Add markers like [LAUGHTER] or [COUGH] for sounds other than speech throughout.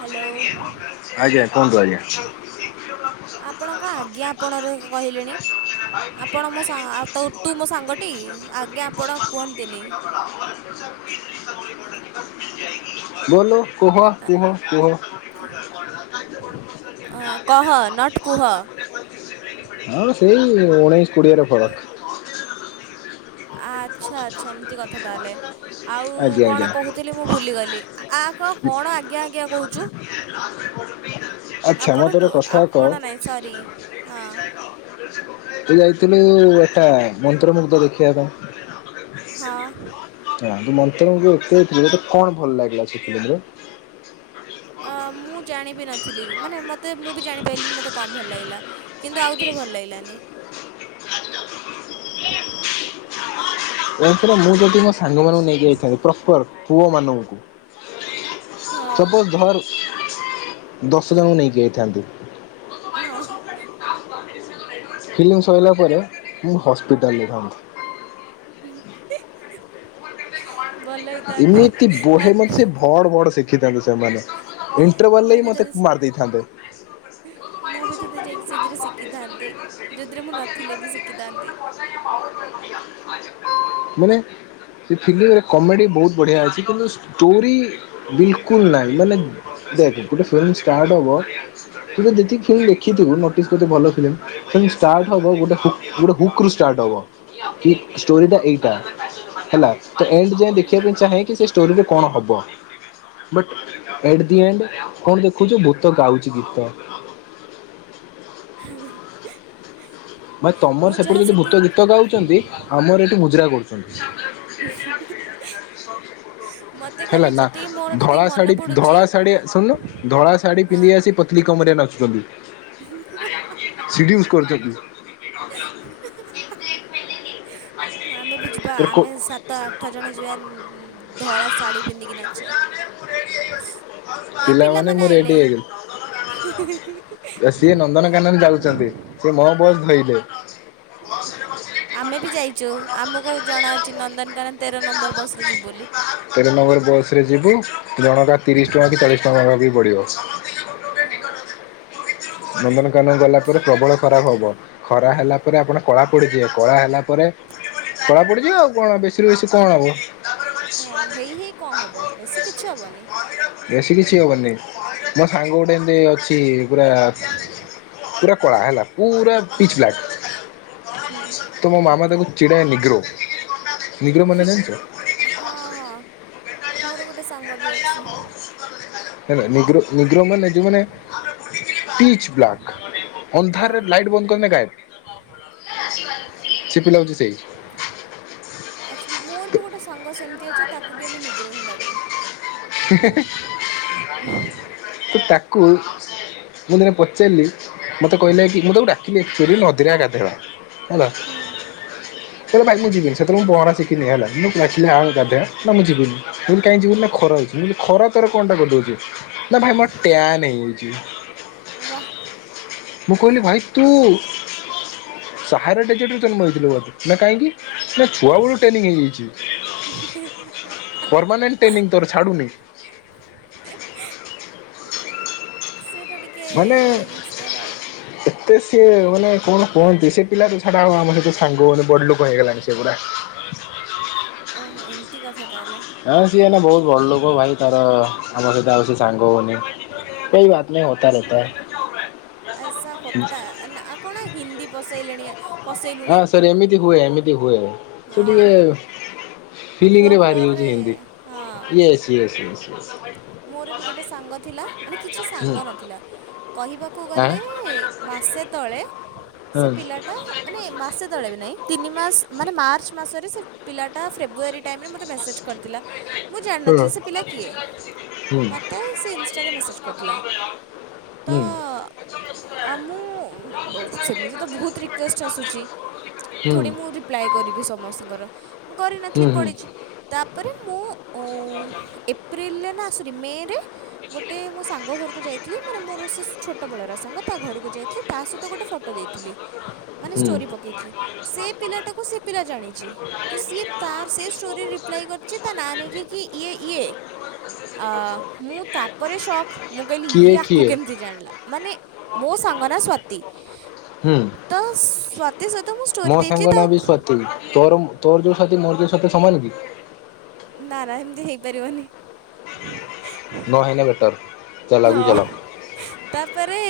Hello ଆଜ୍ଞା, କୁହନ୍ତୁ ଆଜ୍ଞା। ଆପଣ କଁ ଆଜ୍ଞା, ଆପଣରେ କ-କହିଲେଣି? ଆପଣ ମୋ ସା ତ-ତୁ ମୋ ସାଙ୍ଗଟି! ଆଜ୍ଞା ଆପଣ କୁହନ୍ତିନି। [UNINTELLIGIBLE] କୁହ କୁହ କୁହ। କହ ନଟ୍ କୁହ। ହଁ ସେଇ ଉଣେଇ କୁଡ଼ିଏର ଫଳକ୍। ଆଚ୍ଛା, ଆଚ୍ଛା ଏମିତି କଥା ତାହେଲେ! ଆଉ ଆଜ୍ଞା କଣ ଆଜ୍ଞା। କହୁଥିଲି ମୁଁ ଭୁଲିଗଲି। ଆ କ-କଣ ଆଜ୍ଞା, ଆଜ୍ଞା କହୁଚୁ? ଆଚ୍ଛା ଆପଣ ମତେ କ ଗୋଟେ କଥା ଆପ୍ କହ? ମୋଣ ନାଇଁ ସରି, ଅଁ। ତୁ ଯାଇଥିଲୁ ଏଟା ମନ୍ତ୍ରମୁଗ୍ଧ ଦେଖିଆ ପାଇଁ। ଅଁ ହଁ ତୁ [UNINTELLIGIBLE] ତତେ କଣ ଭଲ ଲାଗିଲା ସେ ଫିଲିମ୍ ରେ? ଅ ମୁଁ ଜାଣିବି ନଥିଲି। ମାନେ ମତେ ମୁଁ ବି ଜାଣିପାଇଲିନି, ମତେ କମ୍ ଭଲ ଲାଗିଲା। କିନ୍ତୁ ଆଉଥରେ ଭଲ ଲାଇଲାନି। [UNINTELLIGIBLE] ମୁଁ ଯଦି ମୋ ସାଙ୍ଗ ମାନଙ୍କୁ ନେଇକି ଯାଇଥାନ୍ତି, ପ୍ରପର୍ ପୁଅ ମାନଙ୍କୁ। ହଁ ସପୋ ଧର୍ ଦଶ ଜଣକୁ ନେଇକି ଯାଇଥାନ୍ତି! ହଁ-ହ୍। ଫିଲିମ୍ ସଇଲା ପରେ, ମୁଁ ହସ୍ପିଟାଲ୍ ରେ ଥାଆନ୍ତି। [UNINTELLIGIBLE] ଭଲ ଏମିତି ବୋହେ ମତେ ହେଇଥାନ୍ତା ସେ ଭଡ଼୍ ଭଡ୍ ଶିଖିଥାନ୍ତୁ ସେମାନେ। ଇଣ୍ଟରୱାଲ୍ ମୁଁ ଲେଇ ବି ମତେ ତତେ ମାର୍ ଦେଇେଥାନ୍ତେ! [INAUDIBLE] [INAUDIBLE] ମୁଁ ବି ତତେ ଯାଇକି ସେଥିରେ ଶିଖିଥାନ୍ତି ଯୋଉଥିରେ ମୁଁ ନଥିଲେ ବି ଶିଖିଥାନ୍ତି। [INAUDIBLE] ମାନେ ସେ ଫିଲିମ୍ ରେ କମେଡି ବହୁତ ବଢ଼ିଆ ଅଛି। କିନ୍ତୁ ଷ୍ଟୋରୀ, ବିଲ୍ କୁଲ୍ ନାଇଁ। ମାନେ ଦେଖେ ଗୋଟେ ଫିଲ୍ମ ଷ୍ଟାର୍ଟ ହବ। ତୁତ ଯେତିକି ଫିଲ୍ମ ଦେଖିଥିବୁ ନୋଟିସ୍ ଗୋଟେ ଭଲ ଫିଲିମ୍ ଫିଲ୍ମ ଷ୍ଟାର୍ଟ ହବ, ଗୋଟେ ହୁକ୍ ଗୋଟେ ହୁକ୍ ରୁ ଷ୍ଟାର୍ଟ ହବ। କି, ଷ୍ଟୋରୀଟା ଏଇଟା। ହେଲା ତ ଏଣ୍ଡ ଯାଏଁ ଦେଖିବା ହୁଁ ପାଇଁ ଚାହେଁ କି, ସେ ଷ୍ଟୋରୀରେ କଣ ହବ? ବଟ୍ ଏଟ୍ ଦି ଏଣ୍ଡ୍ କଣ ଦେଖୁ ଯେ, ଭୂତ ଗାଉଛି ଗୀତ। [UNINTELLIGIBLE] ବାଇ ତମର ମୁଁ ସେପଟେ ଯାହା ଯଦି ଭୂତ ସେଥିରେ ଗୀତ ଗାଉଚନ୍ତି! ଆମର ଏଠି ମୁଜୁରା କରୁଛନ୍ତି ମତେ ଖାଲି ହେଲା ନା ଯେତିକି ମୋର ଯେତିକି ଧଳା ମନେ ଶାଢୀ ପଡୁଛି ଧଳା ଶାଢୀ ଶୁଣନୁ ଧଳା ଶାଢୀ ପିନ୍ଧି ଆସି ପ କଲି କମରେ ନାଚୁଛନ୍ତି ହିଁ ହିଁ ହାଁ ହାଁ ସିଡି ଇୟୁଜ କରୁଛନ୍ତି ନି [INAUDIBLE] ଆମେ ବି ଯିବା ଆମେ ସାତ ତ ଆଠ ଜଣ ଯିବା ଧଳା ଶାଢ଼ୀ ପିନ୍ଧିକି ନାଚିବା ଏ ପିଲାମାନେ ପିଲାମାନେ ମୁଁ ରେଡି ଆଇଲେ ହିଁ ହିଁ ହିଁ ବେ ସିଏ ନନ୍ଦନ କାନନ ଯାଉଛନ୍ତି ସେ ମୋ ବୋ ଧଇଲେ ଆମେ ବି ଯାଇଛୁ ଆମକୁ ଜଣା ଅଛି ନନ୍ଦନକାନନ ତେର ନମ୍ବର ବସରେ ଯିବୁ ବୋଲି ତେର ନବର ବସ ରେ ଯିବି ଜଣକା ତିରିଶ ଟଙ୍କା କି ଚାଳିଶ ଟଙ୍କା ବି ପଡିବ ହଁ ନନ୍ଦନକାନନ ଗଲା ପରେ ପ୍ରବଳ ଖରାପ ହବ ଖରା ହେଲା ପରେ ଆପଣ କଳା ପଡିଯିବେ କଳା ହେଲା ପରେ କଳା ପଢା ପଡିଯିବ ଆଉ କଣ ବେଶୀରୁ ବେଶୀ କଣ ହବ ତାପରେ କଲି ହଁ ଶୁଆ ହେଇ ଦେଖିବି ହେଇ କଣ ହବ ବେଶୀ ତାଙ୍କେଶ କିଛି ହବନି [UNINTELLIGIBLE] ବେଶୀ କିଛି ହବନହିଁ ମୋ ସାଙ୍ଗ ଗୋଟେ ଏମତି ଅଛି ପୁରା ପୁରା କଳା ହେଲା ପୁରା ପିଚ ହୁଁ [UNINTELLIGIBLE] ତୁମ ମାମ ତାକୁ ଚିଡାଏ ନିଗ୍ରୋ ନିଗ୍ରୋ ମାନେ ଜାଣିଚ ହଁ ହଁ ମୋର ଗୋଟେ ସାଙ୍ଗ ବି ଅଛି କାଇନା ନିଗ୍ରୋ ନିଗ୍ରୋ ମାନେ ଯୋଉ ମାନେ ପିଚ ବ୍ଲାକ୍ ଅନ୍ଧାରରେ ହଁ। ଲାଇଟ ବନ୍ଦ କରିନ ଗାୟିପ ସେ ପିଲା ହଉଛି ସେଇ ଆଚ୍ଛା ମୋର ବି ଗୋଟେ ସଂଘ ସେମିତି ଅଛି ତାକୁ ବି ଆମେ ନିଗ୍ରହ ହିଁ ଡାକୁ ତ ତାକୁ ମୁଁ ଦିନେ ପଚାରିଲି ମତେ କହିଲେ କି ମୁଁ ତାକୁ ଡାକିଲିଆଚୁଆଲି ନଦୀରେ ଆ ଗାଧେଇବା ହେଲା [INAUDIBLE] ହେଲେ ଭାଇ ମୁଁ ଯିବିନି ସେତେବେଳେପହଁରା ଶିଖିନି ହେଲା ମୁଁ [UNINTELLIGIBLE] ମୁଁ ଯିବିନିଁ କାହିଁ ଯିବିନି ନା ଖରା ହେଉଛି ମୁଁ କହିଲି ଖରାଟାରେ କଣଟା କରୁଛୁ ନାଁ ଭାଇ ମୋର ଟ୍ୟାନ୍ ହେଇଯାଇଛି ୱାହା ମୁଁ କହିଲି ଭାଇ ତୁ ସାହାରାରେ ଟିକେ୍ ନାଁ କାହିଁକି ନାଁ ଛୁଆ ବେଳୁ ଟ୍ରେନିଂ ହେଇଯାଇଛି ହ [INAUDIBLE] ପରମାନେଣ୍ଟ ଟ୍ରେନିଂ ତୋର ଛାଡ଼ୁନି ସେଇଟା ଟିକେ୍ ହେଇଯାଇଛି ତାର ଆଉ ଯେ ସିଏ ମାନେ କଣ କୁହନ୍ତି ସେ ପିଲା ତ ଛାଡ଼ ଆଉ ଆମ ସହିତ ସାଙ୍ଗ ହେଉନି ବଡ଼ ଲୋକ ହେଇଗଲାଣି ସେପୁରା ଓହୋ ଏମିତି କଥା ତାହେଲେ ହଁ ସିଏ ନା ବହୁତ ବଡ଼ ଲୋକ ଭାଇ ତାର ଆମ ସହିତ ଆଉ ସେ ସାଙ୍ଗ ହଉନି କୋଇ ବାତ ନେହି ହେତା ରେତା ଐସା ହେତା ଆଉ କଣ ହିନ୍ଦୀ ବସେଇଲେଣି ହଁ ସରି ଏମିତି ହୁଏ ଏମିତି ହୁଏ ହଁ। ସେ ଟିକେ ଫ୍ଲୋ ଫିଲ୍ମରେ ବାହାରିଵ ଫ୍ଲୋରରେ ସିଏ ଏମିତି ହଁ। ଇଏସେ୍ ଇଏସେ୍ ମୋର ବି ଗୋଟେ ସାଙ୍ଗ ଥିଲା ମାନେ କିଛି ହୁଁ ସାଙ୍ଗ ନଥିଲା କହିବାକୁ ଆଁ ଗଲେ ମାସେ ତଳେ ସେ ହଁ ପିଲାଟା ମାନେ। ଏ ମାସେ ତଳେ ବି ନାଇଁ ତିିନି ମାସ ମାନେ ମାର୍ଚ୍ଚରେ ମାସରେ ସେ ପିଲା ଟା ଫେବୃୟାରୀ ଟାଇମିରେ ମତେ ମେସେଜ୍। କରିଥିଲା ମୁଁ ହଁ ଜାଣିନଥିଲି ସେ ପିଲା କିଏ। ହୁଁ ହୁଁ। ମତେ ସେ ଇନଷ୍ଟାରେ ମେସେଜ୍ କରିଥିଲା ତ ହୁଁ ଆଉ ମୁଁ ସେମିତି ତ ବହୁତ ରିକୁଏଷ୍ଟ ଆସୁଛି। ଥୋଡ଼ି ମୁଁ ହୁଁ ରିପ୍ଲାଏ କରିବି ସମସ୍ତଙ୍କର ମୁଁ କରିନଥିଲି ହୁଁ। ପଡ଼ିଛି। ତାପରେ ମୁଁ ଉଁ ଏପ୍ରିଲି ନା ସରି ମେ ରେ। ଗୋଟେ ମୋ ସାଙ୍ଗ ଘରକୁ ଯାଇଥିଲି ମାନେ ମୋର ସେ ଛୋଟ ବେଳର ସାଙ୍ଗ। ତା ଘରକୁ ଯାଇଥିଲି ତା ସହିତ ଗୋଟେ ଫଟୋ ଦେଇଥିଲି। ମାନେ ହୁଁ ଷ୍ଟୋରି ପକେଇକି ସେ ପିଲାଟାକୁ ସେ ପିଲା ଜାଣିଛି। ତ୍ ସିଏ ତା ସେ ଷ୍ଟୋରି ରିପ୍ଲାଇ କରିଛି ତା ନାଁ ନେଇକି ଇଏ ଇଏ। ଆ ମୁଁ ତାପରେ ସକ୍ ମୁଁ କହିଲି ଇଏ କିଏ ଆକୁ କିଏ କେମିତି ଜାଣିଲା ମାନେ। ମୋ ସାଙ୍ଗ ନା ସ୍ଵାତି ହୁଁ। ତ୍ ସ୍ଵ ମୋ ସାଙ୍ଗ ନାଁ ବି ସ୍ଵାତି ତୋର୍ ତୋର୍ ଯୋଉ ସ୍ଵାତି ମୋର ଯୋଉ ସ୍ବାତି ସମାନ କି। ନାଁ ନାଁ ସେମିତି ହେଇପାରିବନି। ନ ହେଲେ ବେଟର୍। ହଁ ତାପରେ।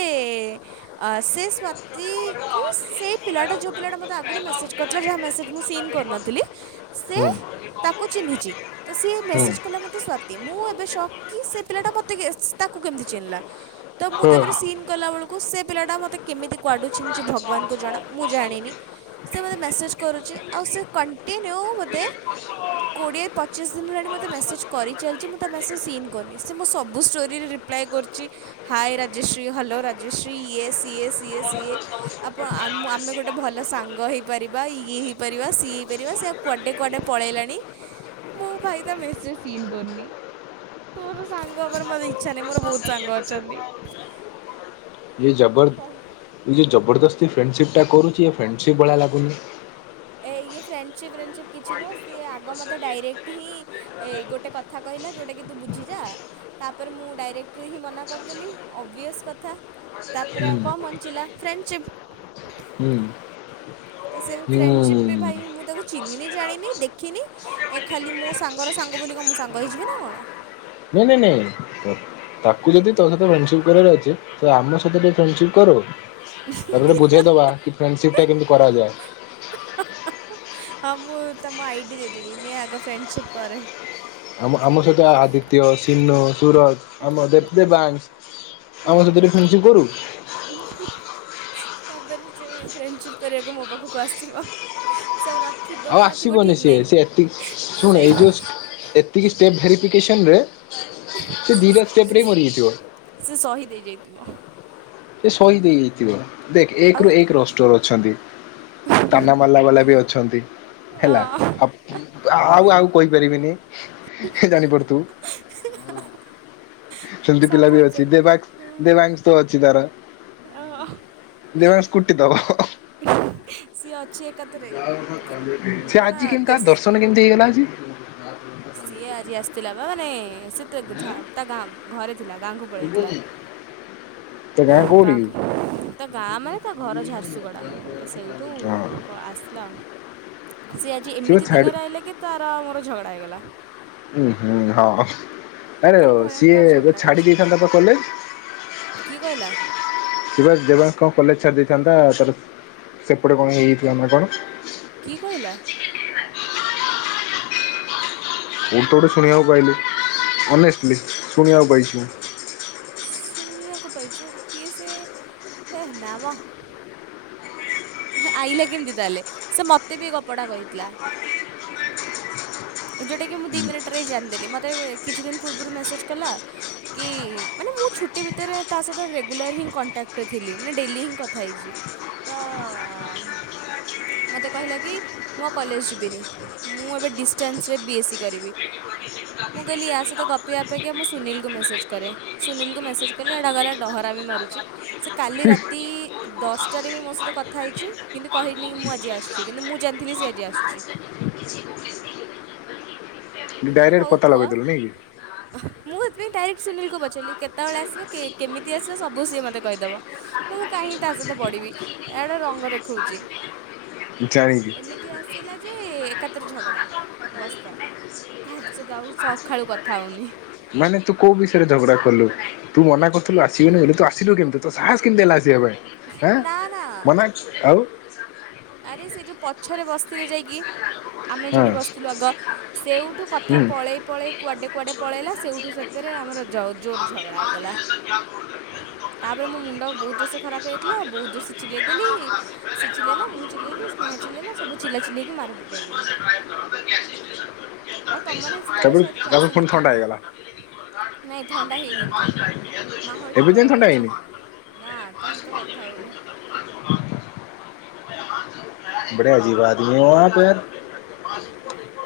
ଆ ସେ ସ୍ଵାତି କୁ ସେଇ ପିଲାଟା ଯୋଉ ପିଲା ଟା ମତେ ଆ ଆଗରୁ ମେସେଜ୍ କରିଥିଲା ଯାହା ମେସେଜ୍ ମୁଁ ସିନ କରିନଥିଲି। ସେ ହୁଁ ତାକୁ ଚିହ୍ନିଛି ତ ସିଏ ହୁଁ ମେସେଜ କଲା ମତେ ସ୍ଵାତି। ମୁଁ ଏବେ ସକ୍ କି ସେ ପିଲା ଟା ମତେ ତାକୁ କେମିତି ଚିହ୍ନିଲା ତ ମୁଁ ତାପରେ ସିନ୍ ହଁ। କଲା ବେଳକୁ ସେ ପିଲାଟା ମତେ କେମିତି। କୁଆଡୁ ଚିହ୍ନିଚି ଭଗବାନଙ୍କୁ ଜଣା ମୁଁ ଜାଣିନି ସେ ମୋତେ ମେସେଜ୍ କରୁଛି ଆଉ ସେ। କଣ୍ଟିନ୍ୟୁ ବୋଧେ କୋଡ଼ିଏ ପଚିଶ ଦିନି ହେଲାଣି ମୋତେ ମେସେଜ୍ କରିଚାଲିଛି ମୁଁ ତା ମେସେଜ୍ ସିନ୍। କରିନି ସେ ମୋ ସବୁ ଷ୍ଟୋର୍ ରେ ରିପ୍ଲାଏ କରୁଛି ହଏ ରାଜଶ୍ରୀ ହ୍ୟାଲୋ ରାଜଶ୍ରୀ ଇଏ ସିଏ ସିଏ ସିଏ। ଆପଣ ଆମ ଆମେ ଗୋଟେ ଭଲ ସାଙ୍ଗ ହେଇ ପାରିବା ଇଏ ହେଇପାରିବା ସିଏ ହେଇପାରିବା ସେ ଆ କୁଆଡ଼େ କୁଆଡ଼େ ପଳେଇଲାଣି ମୁଁ ଭାଇ ତା ମେସେଜ ସିନ୍ କରିନି। ତୋର ସାଙ୍ଗ ହବାରେ ମତେ ଇ ଏ କ'ଣ ଜବର। କହିବି ଏ ଯୋଉ ଜବରଦସ୍ତି ଫ୍ରେଣ୍ଡସିପ୍ ଟା କରୁଛି ଏ ଫ୍ରେଣ୍ଡସିପ୍ ଭଳିଆ ଲାଗୁନି। ଏ ଇଏ ଫ୍ରେଣ୍ଡସିପ୍ ଫ୍ରେଣ୍ଡସିପ୍ କିଛି ନୁହଁ ସିଏ ଆଗ ମୋତେ ଡାଇରେକ୍ଟ ହିଁ। ଏ ଗୋଟେ କଥା କହିଲା ଯୋଉଟା କି ତୁ ବୁଝି ଯା। ତା ପରେ ମୁଁ ଡାଇରେକ୍ଟ ହିଁ ମନା କରିଦେଲି ଓବିଅସ୍ କଥା। ତାପରେ ହୁଁ ଆଉ କଣ ବଞ୍ଚିଲା ଫ୍ରେଣ୍ଡସିପ୍। ହୁଁ। ତ ସେ ହୁଁ ଫ୍ରେଣ୍ଡସିପ୍ ବି ଭାଇ ମୁଁ ତାକୁ ଚିହ୍ନିନି ଜାଣିନି ଦେଖିନି। ଖାଲି ମୋ ସାଙ୍ଗର ସାଙ୍ଗ ବୋଲି କଁ ମୋ ସାଙ୍ଗ ହେଇଯିବି ନା କଣ? ନାଇଁ ନାଇଁ ନାଇଁ ତାକୁ ଯଦି ତୋ ସହିତ ଫ୍ରେଣ୍ଡସିପ କରିବାର ଅଛି ସେ ଆମ ସହିତ ଟିକେ ଫ୍ରେଣ୍ଡସିପ କରୁ ତାପରେ ବୁଝେଇ ଦବା ପ୍ରେଣ୍ଡସିପ ଟା କେମିତି କରାଯାଏ। ହଁ ମୁଁ ତମ ଆଇଡି ଦେଇଦେବି ନିଅ ଆଗ ଫ୍ରେଣ୍ଡସିପ କରେ। ଆମ ଆମ ସହିତ ଆଦିତ୍ୟ, ସିନୁ, ସୁରଜ। ଆମ ଯେତେ ଦେବାଂଶ ଆମ ସହିତ ଟିକେ ଫ୍ରେଣ୍ଡ୍ ସିପ କରୁ। [INAUDIBLE] ତା ପରେ ସେ ଫ୍ରେଣ୍ଡସିପ କରିବାକୁ ମୋ ପାଖକୁ ଆସିବ ସେ ଆଉ ନଥିବ ଆଉ କି ନଥିବ ଆସିବନି ଠିକ୍ ସିଏ ନାହିଁ ସେ ଏତିକି ଶୁଣ ଏଇ ଯୋଉ ସେଇ ଏତିକି ଷ୍ଟେପ୍ ଭେରିଫିକେସନରେ ସେ ଦୁଇଟା ଷ୍ଟେପ୍ ରେ ମରିଯାଇଥିବ। ସେ ସହିଦ ହେଇ ଯାଇଥିବ। ସେ ସହିଦି ହେଇଯାଇଥିବ ଦେଖ ଅ ଏକରୁୁ ଏକ ରଷ୍ଟର ଅଛନ୍ତି। ତାନା ମାରଲା ବାଲା ବି ଅଛନ୍ତି ହେଲା। ଆଉ ଆଉ କହିପାରିବିନି ଜାଣିପାରୁଥିବୁ। ସେମତି ପିଲା ସବୁ ବି ଅଛି ଦେବାଂ ଅଛନ୍ତି ଦେବାଂଶ ଅଛି ତାର ହଁ ହଁ। ଦେବାଂଶ କୁଟିଦେବ। ସିଏ ଅଛି ଏକାଥରେ ସେ କଣ ଆଜି କେମିତି ତା ଦେଶ ଦର୍ଶନ କେମିତି ହେଇଗଲା ଆଜି। ସିଏ ଆଜି ଆସିଥିଲା ବା ମାନେ ସେ ତା ଗାଁ ଘରେ ଥିଲା ଗାଁକୁ ପଳେଇଥିଲା। ତା ଗାଁ କୋଉଠି କି? ଗାଁକୁ ତା ଗାଁ ମାନେ ତା ଘର ଝାରସୁଗୁଡ଼ା ତ ସେଇଠୁ ହଁ ଆସିଲା ଆଉ ସିଏ ଆଜି ସିଏ ଏମିତି ଦିନରେ ଆଇଲା କି ତାର ଆଉ ମୋର ଝଗଡା ହେଇଗଲା। ଉଁ ହୁଁ ହଁ। ଆରେ ମାନେ ସିଏ ଭୟଙ୍କର ଏବେ ଝଗଡ଼ା ଛାଡି ହେଇଛି ଦେଇଥାନ୍ତା ତ କଲେଜ କିଏ କହିଲା ସିଏବା ଦେବା କଣ କଲେଜ ଛାଡି ଦେଇଥାନ୍ତା ତାର ସେପଟେ କଣ ହେଇଯାଇଥିଲା ନା କଣ କି କହିଲା। ମୁଁ ତ ଗୋଟେ ଶୁଣିବାକୁ ପାଇଲି ଅନେଷ୍ଟଲି ଶୁଣିବାକୁ ପାଇଛି ମୁଁ ଶୁଣି ଆକୁପାଇଛୁ କିଏ ସେ ହେ ନାମ ଆଇଲା କେମିତି ତାହେଲେ ସେ ମତେ ବି ଏ ଗପ ଟା କହିଥିଲା। ଯେଉଁଟାକି ମୁଁ ଦିଇ ମିନିଟ୍ରେଁ ଜାଣିଦେଲି ମୋତେ କିଛି ଦିନ ପୂର୍ବରୁ ମେସେଜ କଲା। କି ମାନେ ମୁଁ ଛୁଟି ଭିତରେ ତା ସହିତ ରେଗୁଲାର ହିଁ କଣ୍ଟାକ୍ଟ ଥିଲି ମାନେ ଡେଲି ହିଁ କଥା ହେଇଛି। ତା [UNINTELLIGIBLE] ମୋତେ କହିଲା କି ମୁ ଆଉ କଲେଜ ଯିବିନି ମୁଁ ଏବେ ଡିସି ଷ୍ଟେନ୍ସରେ ବିଏସ୍ ସି କରିବି। [UNINTELLIGIBLE] ମୁଁ କହଲି ୟା ସହିତ ଗପିବା ଅପେକ୍ଷା ମୁଁ ସୁନୀଲକୁ ମେସେଜ୍ କରେ ସୁନୀଲକୁ ମେସେଜ କଲି ଏଇଟା ଗଲା ଡହରା ମି ମାରୁଛି। ସେ କାଲି ରାତି ଦଶଟାରେ ବି ମୋ ସହିତ କଥା ହେଇଛି କିନ୍ତୁ କହିନି ମୁଁ ଆଜି ଆସୁଛି କିନ୍ତୁ ମୁଁ ଜାଣିଥିଲି ସେ ଆଜି ଆସୁଛି। ମୁଁ କହିଲି ଡାଇରେକ୍ଟ ହଉ ପତା ପୁଅ। ଲଗେଇଦେଲୁ ନାଇଁ କି? ମୁଁ ସେଥିପାଇଁ ଡାଇରେକ୍ଟ ସୁନୀଲକୁ ପଚାରିଲି କେତେବେଳେ ଆସିବ କେମତି ଆସିବ ସବୁ ସଏ ମୋତେ କହିଦେବ। ତ ମୁଁ କାହିଁକ ତା ସହିତ ପଢିବି ଏ ଗୋଟେ ରଙ୍ଗ ଦେଖଉଛି। ଜାଣିଛି ଏମିତି ଆସିଲା ଯେ ଏକାତରେ ଝଗଡ଼ା ବସ୍ତା ତାଠୁ ସତ ଆଉ ସକାଳୁ କଥା ହଉନି। ମାନେ ତୁ କୋଉ ବିଷୟରେ ଝଗଡା କଲୁ ତୁ ମନା କରୁଥିଲୁ ଆସିବୁନି ବୋଲିଲେ ତୁ ଆସିଲୁ କେମିତି ତୋ ସାସ କେମତି ହେଲା ଆସିବା ପାଇଁ ଏଁ ନା ନା ମନା ଆଉ। ଆରେ ସେ ଯେଉଁ ପଛରେ ବସ୍ତିରେ ଯାଇକି ଆମେ ଯେଉଁଠି ହଁ ବସିଥିଲୁ ଆଗ ସେଉଠୁ କଥା ହୁଁ। ପଳେଇ ପଳେଇ କୁଆଡ଼େ କୁଆଡ଼େ ପଳେଇଲା ସେଇଠୁ ସେଥିରେ ଆମର ଜୋର ଝଗଡ଼ା ହେଇଗଲା। ତାପରେ ମୋ ମୁଣ୍ଡ ବହୁତ ଜୋରସ ଖରାପ ହେଇାଇଥିଲା ବହୁତ ଜୋରସେ ଚିଲେଇଦେଲି। ସେ ଚିଲେଇଲା ମୁଁ ଚିଲେଇଲି ସ୍ନେହା ଚିଲେଇଲା ସବୁ ଚିଲା ଚିଲେଇକି ମାର ପିଟା ହେଇଗଲୁ। ଆଉ ତମ ମାନେ ସେତେବେଳେ ସାୟଧେ କ୍ଲାସ ରେ ନଥିଲ। ନାଇଁ ଥଣ୍ଡା ହେଇନି ଏବେ ଯାଏଁ, ମାହୋଲ୍ ଟା ଗରମ ଅଛି। ନା ତା ସହିତ କଥା ହଉନି। ବଡେ ଅଜିବ ଆଦମି ହେ ୟାହାଁ ପେ।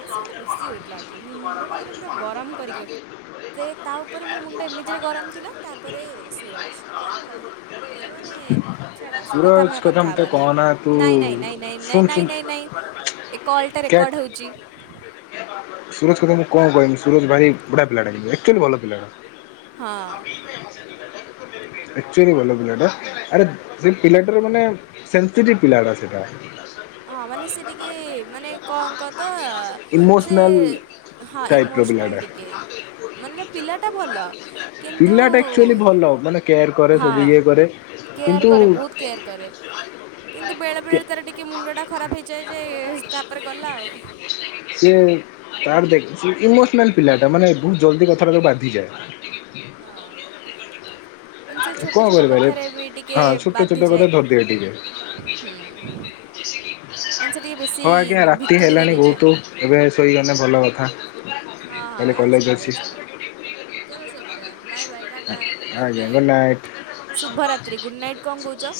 ଆ ସେ ଗୋଟେ ବେଶୀ ହେଉଥିଲା ଆଜି ମୁଁ ମୁଣ୍ଡଟା ମାନେ ପୁରା ଗରମ୍ କରିକି ରଖି ସେ ତା ଉପରେ ମୋ ମୁଣ୍ଡ ଏମିତିରେ ଗରମ୍ ଥିଲା ତାପରେ ସୁରଜ କଣ କହେ ଏ ମାନେ ଛାଡ, ସେ କଥା ଆମେ କଥା ହବାନି। ନାଇଁ ନାଇଁ ନାଇଁ ନାଇଁ। ନାଇଁ ନାଇଁ ନାଇଁ ନାଇଁ ଏ କଲ୍ ଟା ରେକର୍ଡ଼ ହେଉଛି‌। ସୁରଜ୍ କଥା ମୁଁ କଣ କହିବି ସୁରଜ୍ ଭାରି ବଢିଆ ପିଲାଟା ଆକ୍ଚୁଆଲି ଭଲ ପିଲାଟା। ହଁ [INAUDIBLE] ଆକ୍ଚୁଆଲି ଭଲ ପିଲାଟା। ଆରେ ସେ ପିଲାଟାର ମାନେ ସେନ୍ସିଟିଭ୍ ପିଲାଟା ସେଇଟା। ହଁ ମାନେ ସେ ଟିକେ ମାନେ କଣ କହ ତ ସେ ଇମୋସନାଲ୍ ସେ ହଁ ଟାଇପ୍ ର ପିଲାଟା ଇମୋସ୍ନାଲ୍ ଟିକେ। ମାନେ ପିଲାଟା ଭଲ, କିନ୍ତୁ ପିଲାଟା ଆକ୍ଚୁଆଲି ଭଲ ମାନେ କେଆର କର ହଁ କେୟାର୍ କରେ ବହୁତ କେୟାର୍ କ କରେ, କିନ୍ତୁ ବେଳେ ବେଳେ ତାର ଟିକେ ମୁଣ୍ଡଟା ଖରାପ ହେଇଯାଏ ଯେ ତାପରେ ଗଲା ଆଉ। ସିଏ ତାର ଦେଖ୍ ଇମୋସନାଲ୍ ପିଲା ଟା ମାନେ ବହୁତ ଜଲଦି କଥା ତାକୁ ବାଧିଯାଏ। ହଁ। ମାନେ ସେ କଣ ଛୋଟ ଛୋଟ କରିବାରେ କଥାରେ ବି ଟିକେ ହଁ ଛୋଟ ଛୋଟ ବାଧିଯାଏ। କଥା ଧରିଦିଏ ଟିକେ ହୁଁ, ମାନେ ସେ ଟିକେ ବେଶୀ ହଉ ଆଜ୍ଞା ରାତି ଭିତରକୁ ହେଲାଣି ନେଇଯା ବହୁତ ଏବେ ଶୋଇଗଲେ ଭଲ କଥା, ହଁ କାଲି ହଁ କଲେଜ ଶୋଇପଡ଼ିବା ଅଛି। ଚାଲ ଚାଲ ଶୋଇପଡ଼ିବା ବାଏ ବାଏ ଟାଟା ଗୁଡ଼୍ ଆଜ୍ଞା ଗୁଡ୍ ନାଇଟ୍। ଶୁଭରାତ୍ରି ଗୁଡ଼୍ ନାଇଟ୍ କ'ଣ କହୁଛ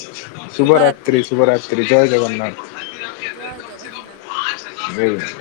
ଶୁଭ ଶୁଭରାତ୍ରି ରାତ୍ରି ଶୁଭ ରାତ୍ରି ଜୟ ଜଗନ୍ନାଥ। ଜୟ ଜଗନ୍ନାଥ। ହୁ [UNINTELLIGIBLE]